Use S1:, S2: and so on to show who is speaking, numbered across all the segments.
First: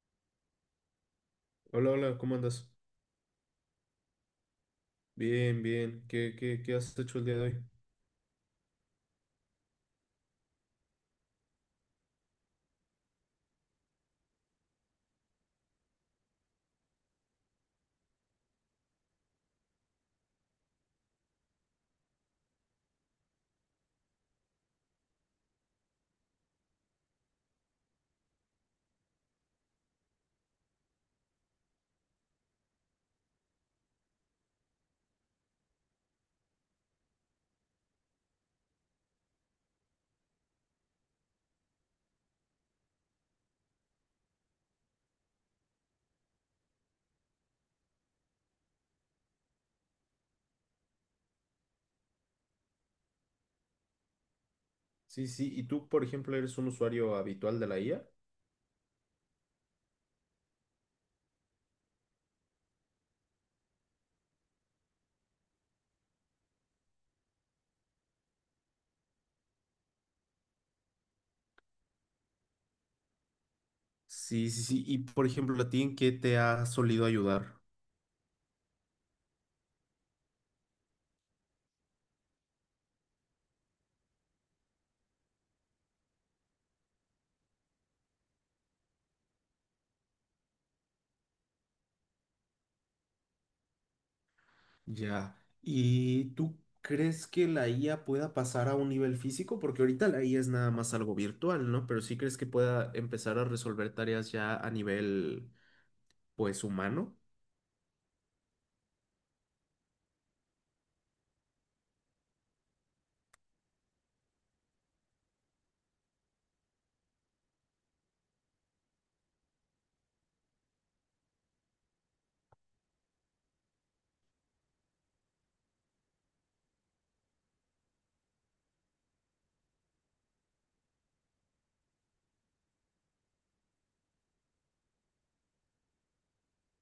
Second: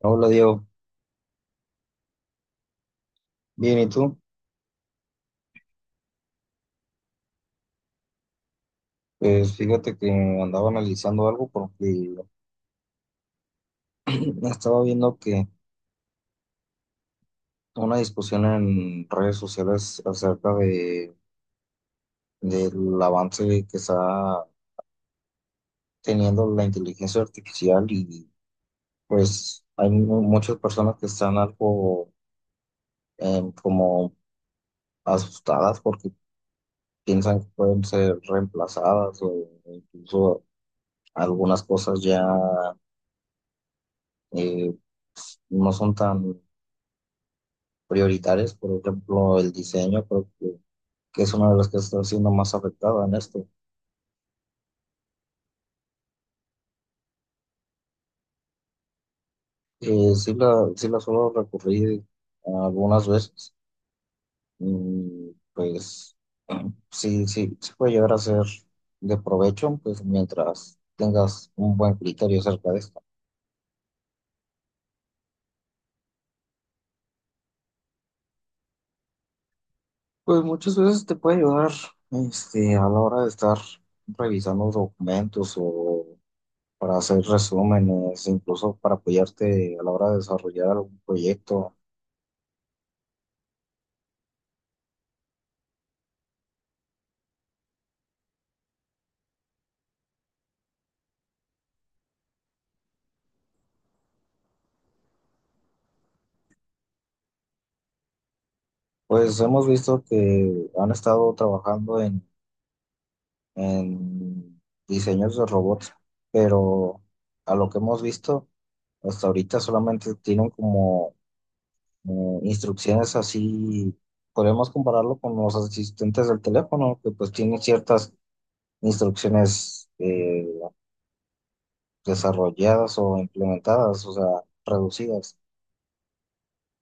S1: Hola Diego,
S2: Hola, hola, ¿cómo andas?
S1: bien, ¿y tú?
S2: Bien, bien. ¿Qué has hecho el día de hoy?
S1: Pues fíjate que andaba analizando algo porque estaba viendo que una discusión en redes sociales acerca de, del avance que está teniendo la inteligencia artificial. Y pues hay muchas personas que están algo como asustadas porque piensan que pueden ser reemplazadas, o incluso algunas cosas ya eh, no son tan prioritarias. Por ejemplo, el diseño, creo que es una de las que está siendo más afectada en esto.
S2: Sí, sí. ¿Y tú, por ejemplo, eres un usuario habitual de la IA?
S1: Sí la suelo recurrir algunas veces, y pues sí puede llegar a ser de provecho, pues mientras tengas un buen criterio acerca de esto.
S2: Sí, sí, sí. Y, por ejemplo, ¿a ti en qué te ha solido ayudar?
S1: Pues muchas veces te puede ayudar, este, a la hora de estar revisando documentos o para hacer resúmenes, incluso para apoyarte a la hora de desarrollar algún proyecto.
S2: Ya. ¿Y tú crees que la IA pueda pasar a un nivel físico? Porque ahorita la IA es nada más algo virtual, ¿no? Pero sí crees que pueda empezar a resolver tareas ya a nivel, pues, humano.
S1: Pues hemos visto que han estado trabajando en diseños de robots, pero a lo que hemos visto hasta ahorita solamente tienen como instrucciones así. Podemos compararlo con los asistentes del teléfono, que pues tienen ciertas instrucciones desarrolladas o implementadas, o sea, reducidas.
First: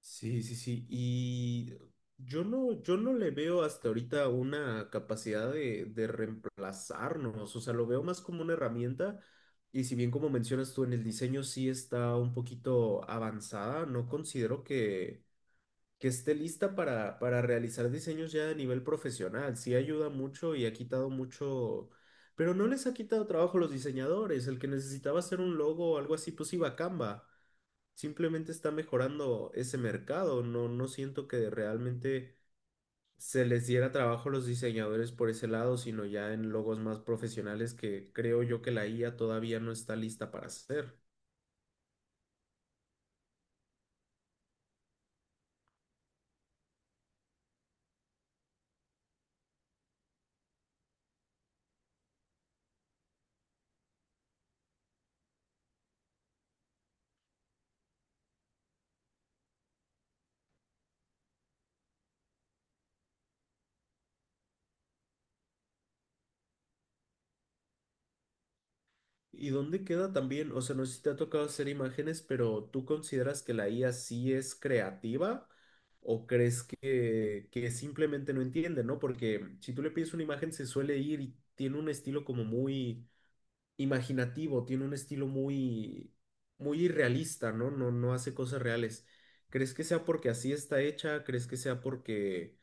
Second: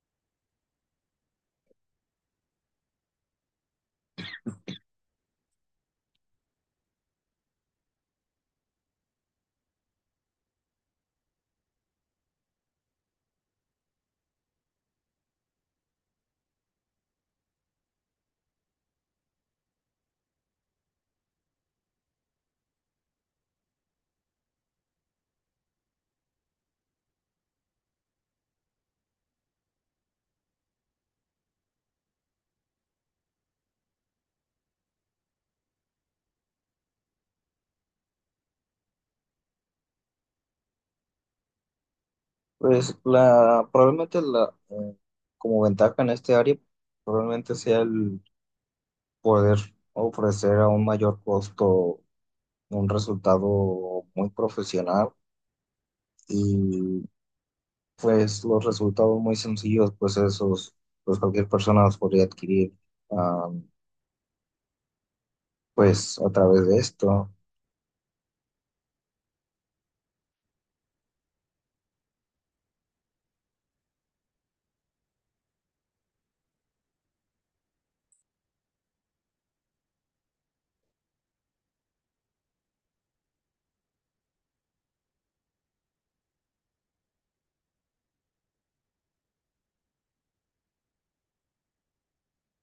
S2: Sí, sí, sí. Y yo no, yo no le veo hasta ahorita una capacidad de reemplazarnos. O sea, lo veo más como una herramienta. Y si bien como mencionas tú en el diseño sí está un poquito avanzada, no considero que esté lista para realizar diseños ya a nivel profesional. Sí ayuda mucho y ha quitado mucho, pero no les ha quitado trabajo a los diseñadores. El que necesitaba hacer un logo o algo así, pues iba a Canva, simplemente está mejorando ese mercado. No, no siento que realmente se les diera trabajo a los diseñadores por ese lado, sino ya en logos más profesionales que creo yo que la IA todavía no está lista para hacer.
S1: Pues la, probablemente la, eh, Como ventaja en este área, probablemente sea el poder ofrecer a un mayor costo un resultado muy profesional. Y pues los resultados muy sencillos, pues esos, pues cualquier persona los podría adquirir ah, pues a través de esto.
S2: ¿Y dónde queda también? O sea, no sé si te ha tocado hacer imágenes, pero ¿tú consideras que la IA sí es creativa? ¿O crees que simplemente no entiende, no? Porque si tú le pides una imagen se suele ir y tiene un estilo como muy imaginativo, tiene un estilo muy, muy irrealista, ¿no? No, no hace cosas reales. ¿Crees que sea porque así está hecha? ¿Crees que sea porque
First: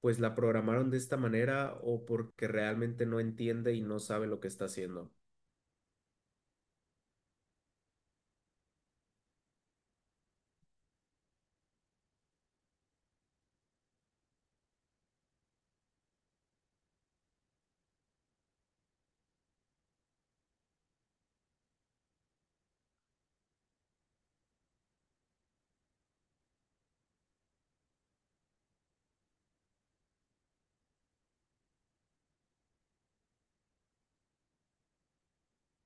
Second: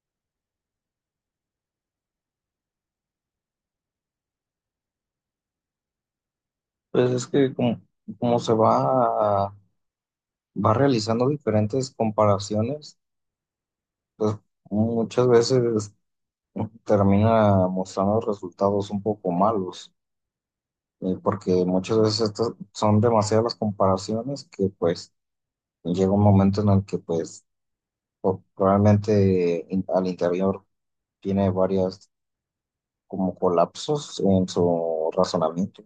S2: pues la programaron de esta manera o porque realmente no entiende y no sabe lo que está haciendo?
S1: Pues es que como se va, va realizando diferentes comparaciones, pues muchas veces termina mostrando resultados un poco malos, porque muchas veces estas son demasiadas las comparaciones, que pues llega un momento en el que pues probablemente al interior tiene varias como colapsos en su razonamiento.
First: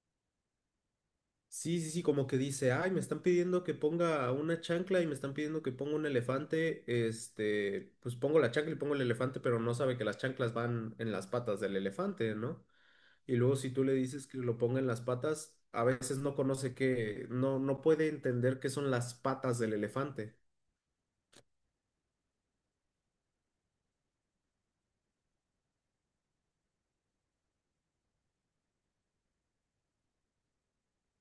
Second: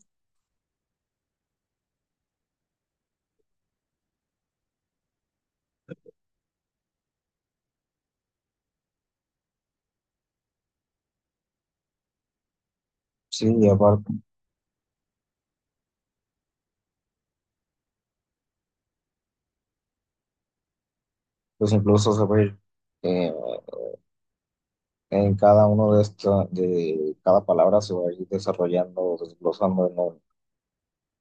S2: Sí, sí, sí, como que dice, ay, me están pidiendo que ponga una chancla y me están pidiendo que ponga un elefante, pues pongo la chancla y pongo el elefante, pero no sabe que las chanclas van en las patas del elefante, ¿no? Y
S1: Sí,
S2: luego
S1: y
S2: si tú le
S1: aparte,
S2: dices que lo ponga en las patas, a veces no conoce que, no, no puede entender qué son las patas del elefante.
S1: pues incluso se va a ir, eh, en cada uno de estos, de cada palabra se va a ir desarrollando, desglosando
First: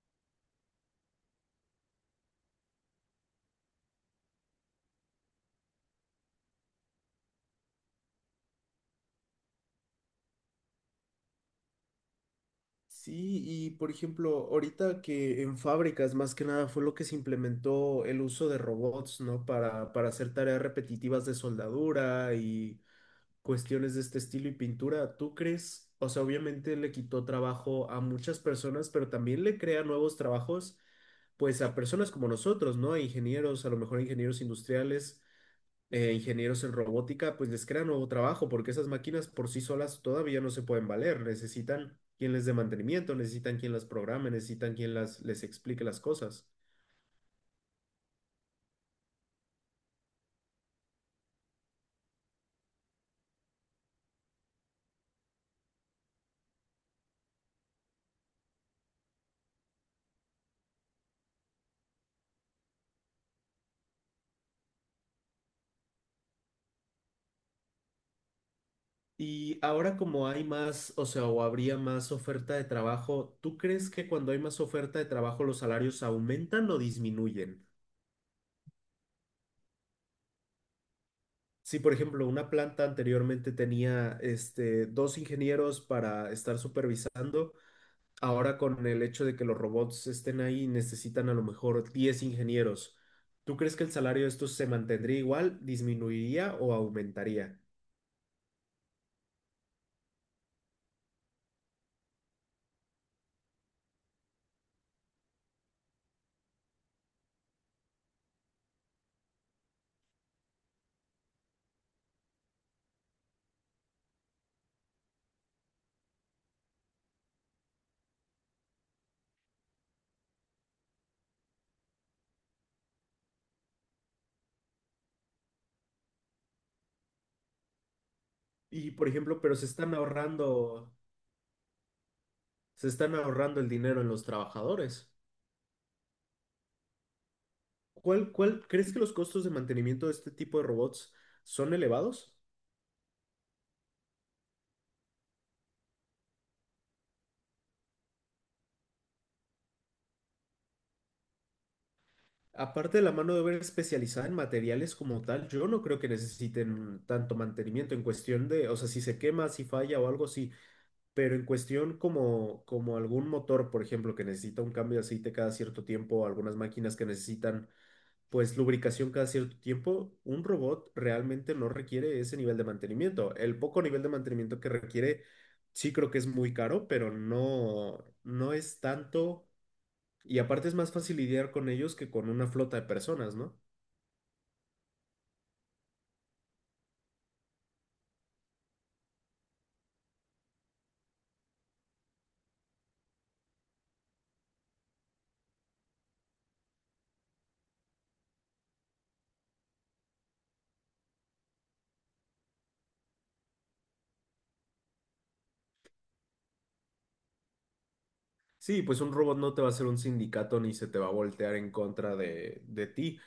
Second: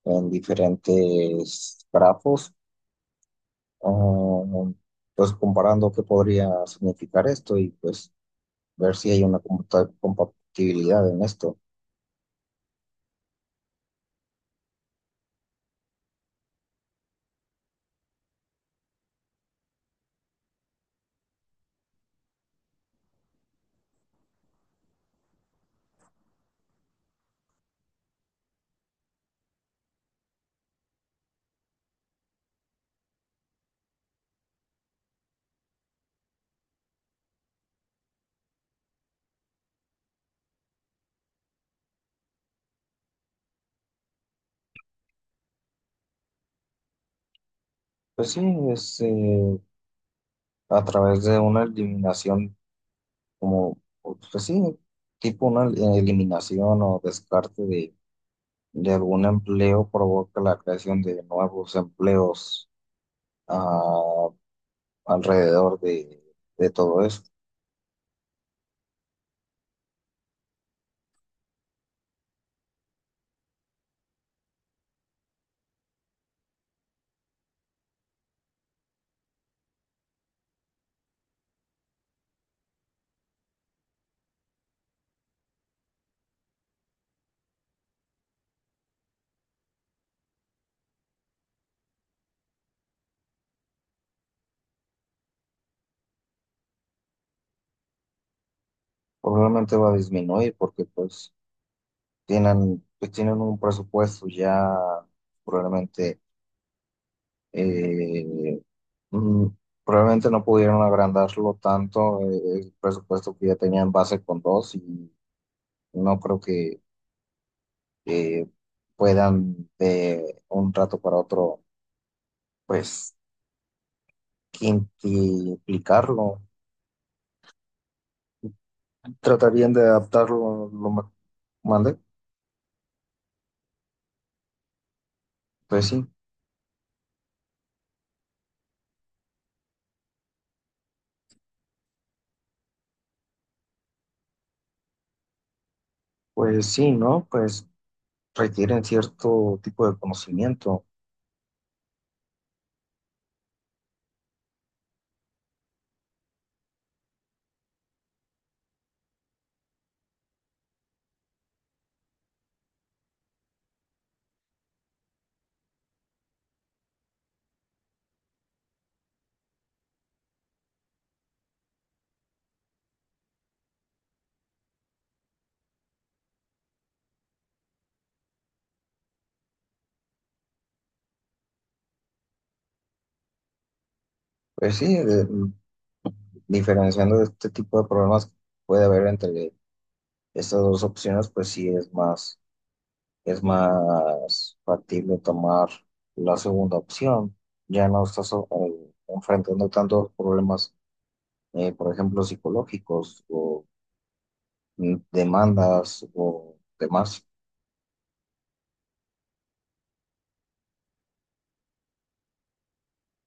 S1: en diferentes grafos, um, pues comparando qué podría significar esto, y pues ver si hay una compatibilidad en esto.
S2: Sí, y por ejemplo, ahorita que en fábricas más que nada fue lo que se implementó el uso de robots, ¿no? Para hacer tareas repetitivas de soldadura y cuestiones de este estilo y pintura. ¿Tú crees? O sea, obviamente le quitó trabajo a muchas personas, pero también le crea nuevos trabajos, pues a personas como nosotros, ¿no? A ingenieros, a lo mejor ingenieros industriales. Ingenieros en robótica, pues les crea nuevo trabajo, porque esas máquinas por sí solas todavía no se pueden valer, necesitan quien les dé mantenimiento, necesitan quien las programe, necesitan quien las, les explique las cosas.
S1: Pues sí, es, eh, a través de una eliminación, como, pues sí, tipo una eliminación o descarte de algún empleo, provoca la creación de nuevos empleos ah, alrededor de todo eso.
S2: Y ahora como hay más, o sea, o habría más oferta de trabajo, ¿tú crees que cuando hay más oferta de trabajo los salarios aumentan o disminuyen? Si, por ejemplo, una planta anteriormente tenía dos ingenieros para estar supervisando, ahora con el hecho de que los robots estén ahí, necesitan a lo mejor 10 ingenieros. ¿Tú crees que el salario de estos se mantendría igual, disminuiría o aumentaría?
S1: Probablemente va a disminuir, porque pues, tienen un presupuesto ya probablemente, eh, mm, probablemente no pudieron agrandarlo tanto, el presupuesto que ya tenían base con dos, y no creo que que puedan de un rato para otro, pues, quintuplicarlo.
S2: Y por ejemplo, pero
S1: Tratarían de adaptarlo lo más. ¿Mande?
S2: se están ahorrando el dinero en los trabajadores.
S1: Pues sí,
S2: ¿Cuál, cuál, crees que los costos de mantenimiento de este tipo de robots son elevados?
S1: pues sí, ¿no? Pues requieren cierto tipo de conocimiento.
S2: Aparte de la mano de obra especializada en materiales como tal, yo no creo que necesiten tanto mantenimiento en cuestión de, o sea, si se quema, si falla o algo, sí. Pero en cuestión como, como algún motor, por ejemplo, que necesita un cambio de aceite cada cierto tiempo, algunas máquinas que necesitan pues lubricación cada cierto tiempo, un robot realmente no requiere ese nivel de mantenimiento. El poco nivel de mantenimiento que requiere, sí creo que es muy caro, pero no, no es tanto. Y aparte es más fácil lidiar con ellos que con una flota de personas, ¿no?
S1: Pues sí, diferenciando este tipo de problemas que puede haber entre estas dos opciones, pues sí es más factible tomar la segunda opción. Ya no estás enfrentando tantos problemas, por ejemplo, psicológicos o demandas o demás.
S2: Sí, pues un robot no te va a hacer un sindicato ni se te va a voltear en contra de ti.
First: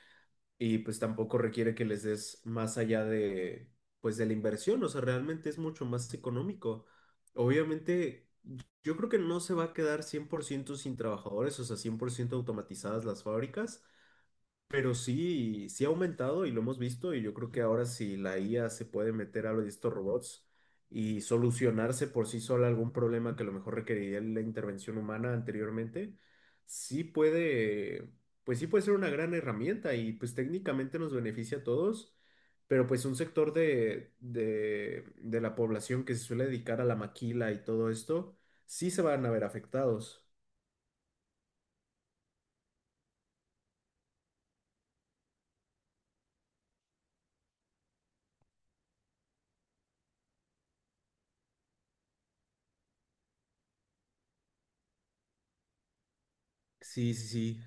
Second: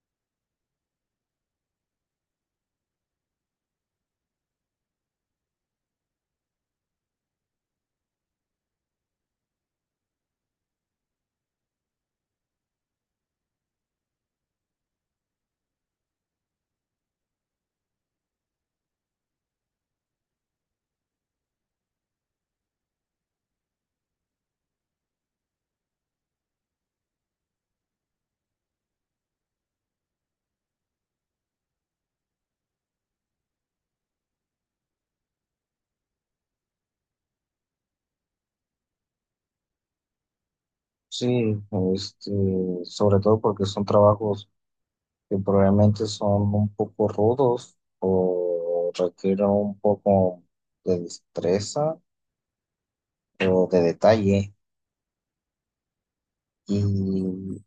S2: Y pues tampoco requiere que les des más allá de, pues de la inversión, o sea, realmente es mucho más económico. Obviamente, yo creo que no se va a quedar 100% sin trabajadores, o sea, 100% automatizadas las fábricas, pero sí, sí ha aumentado y lo hemos visto y yo creo que ahora si la IA se puede meter a lo de estos robots y solucionarse por sí sola algún problema que a lo mejor requeriría la intervención humana anteriormente, sí puede, pues sí puede ser una gran herramienta y pues técnicamente nos beneficia a todos, pero pues un sector de la población que se suele dedicar a la maquila y todo esto, sí se van a ver afectados.
S1: Sí, este, sobre todo porque son trabajos que probablemente son un poco rudos o requieren un poco de destreza o de detalle,
S2: Sí, sí,
S1: y,
S2: sí.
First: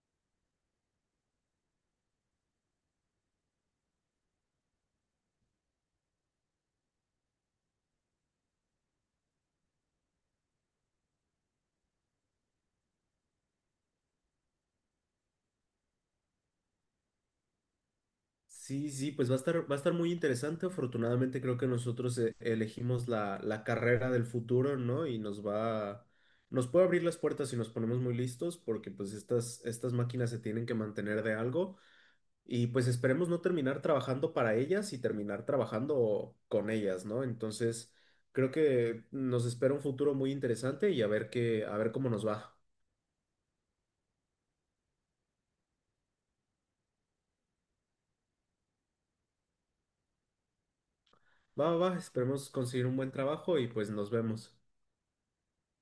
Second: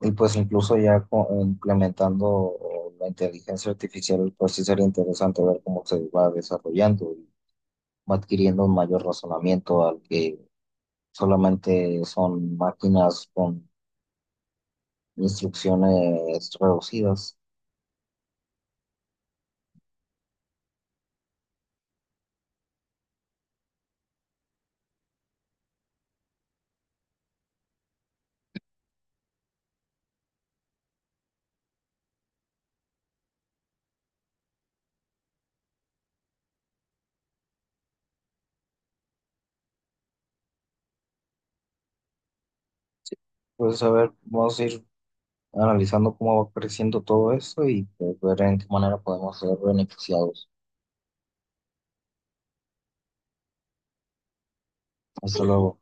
S1: y pues incluso ya implementando la inteligencia artificial, pues sí sería interesante ver cómo se va desarrollando y va adquiriendo un mayor razonamiento al que solamente son máquinas con instrucciones reducidas.
S2: Sí, sí, pues va a estar muy interesante. Afortunadamente creo que nosotros elegimos la carrera del futuro, ¿no? Y nos va, nos puede abrir las puertas si nos ponemos muy listos, porque pues estas, estas máquinas se tienen que mantener de algo y pues esperemos no terminar trabajando para ellas y terminar trabajando con ellas, ¿no? Entonces creo que nos espera un futuro muy interesante y a ver qué, a ver cómo nos va.
S1: Pues a ver, vamos a ir analizando cómo va creciendo todo esto, y pues, ver en qué manera podemos ser beneficiados.
S2: Va, va, va, esperemos conseguir un buen trabajo y pues nos vemos.
S1: Hasta luego.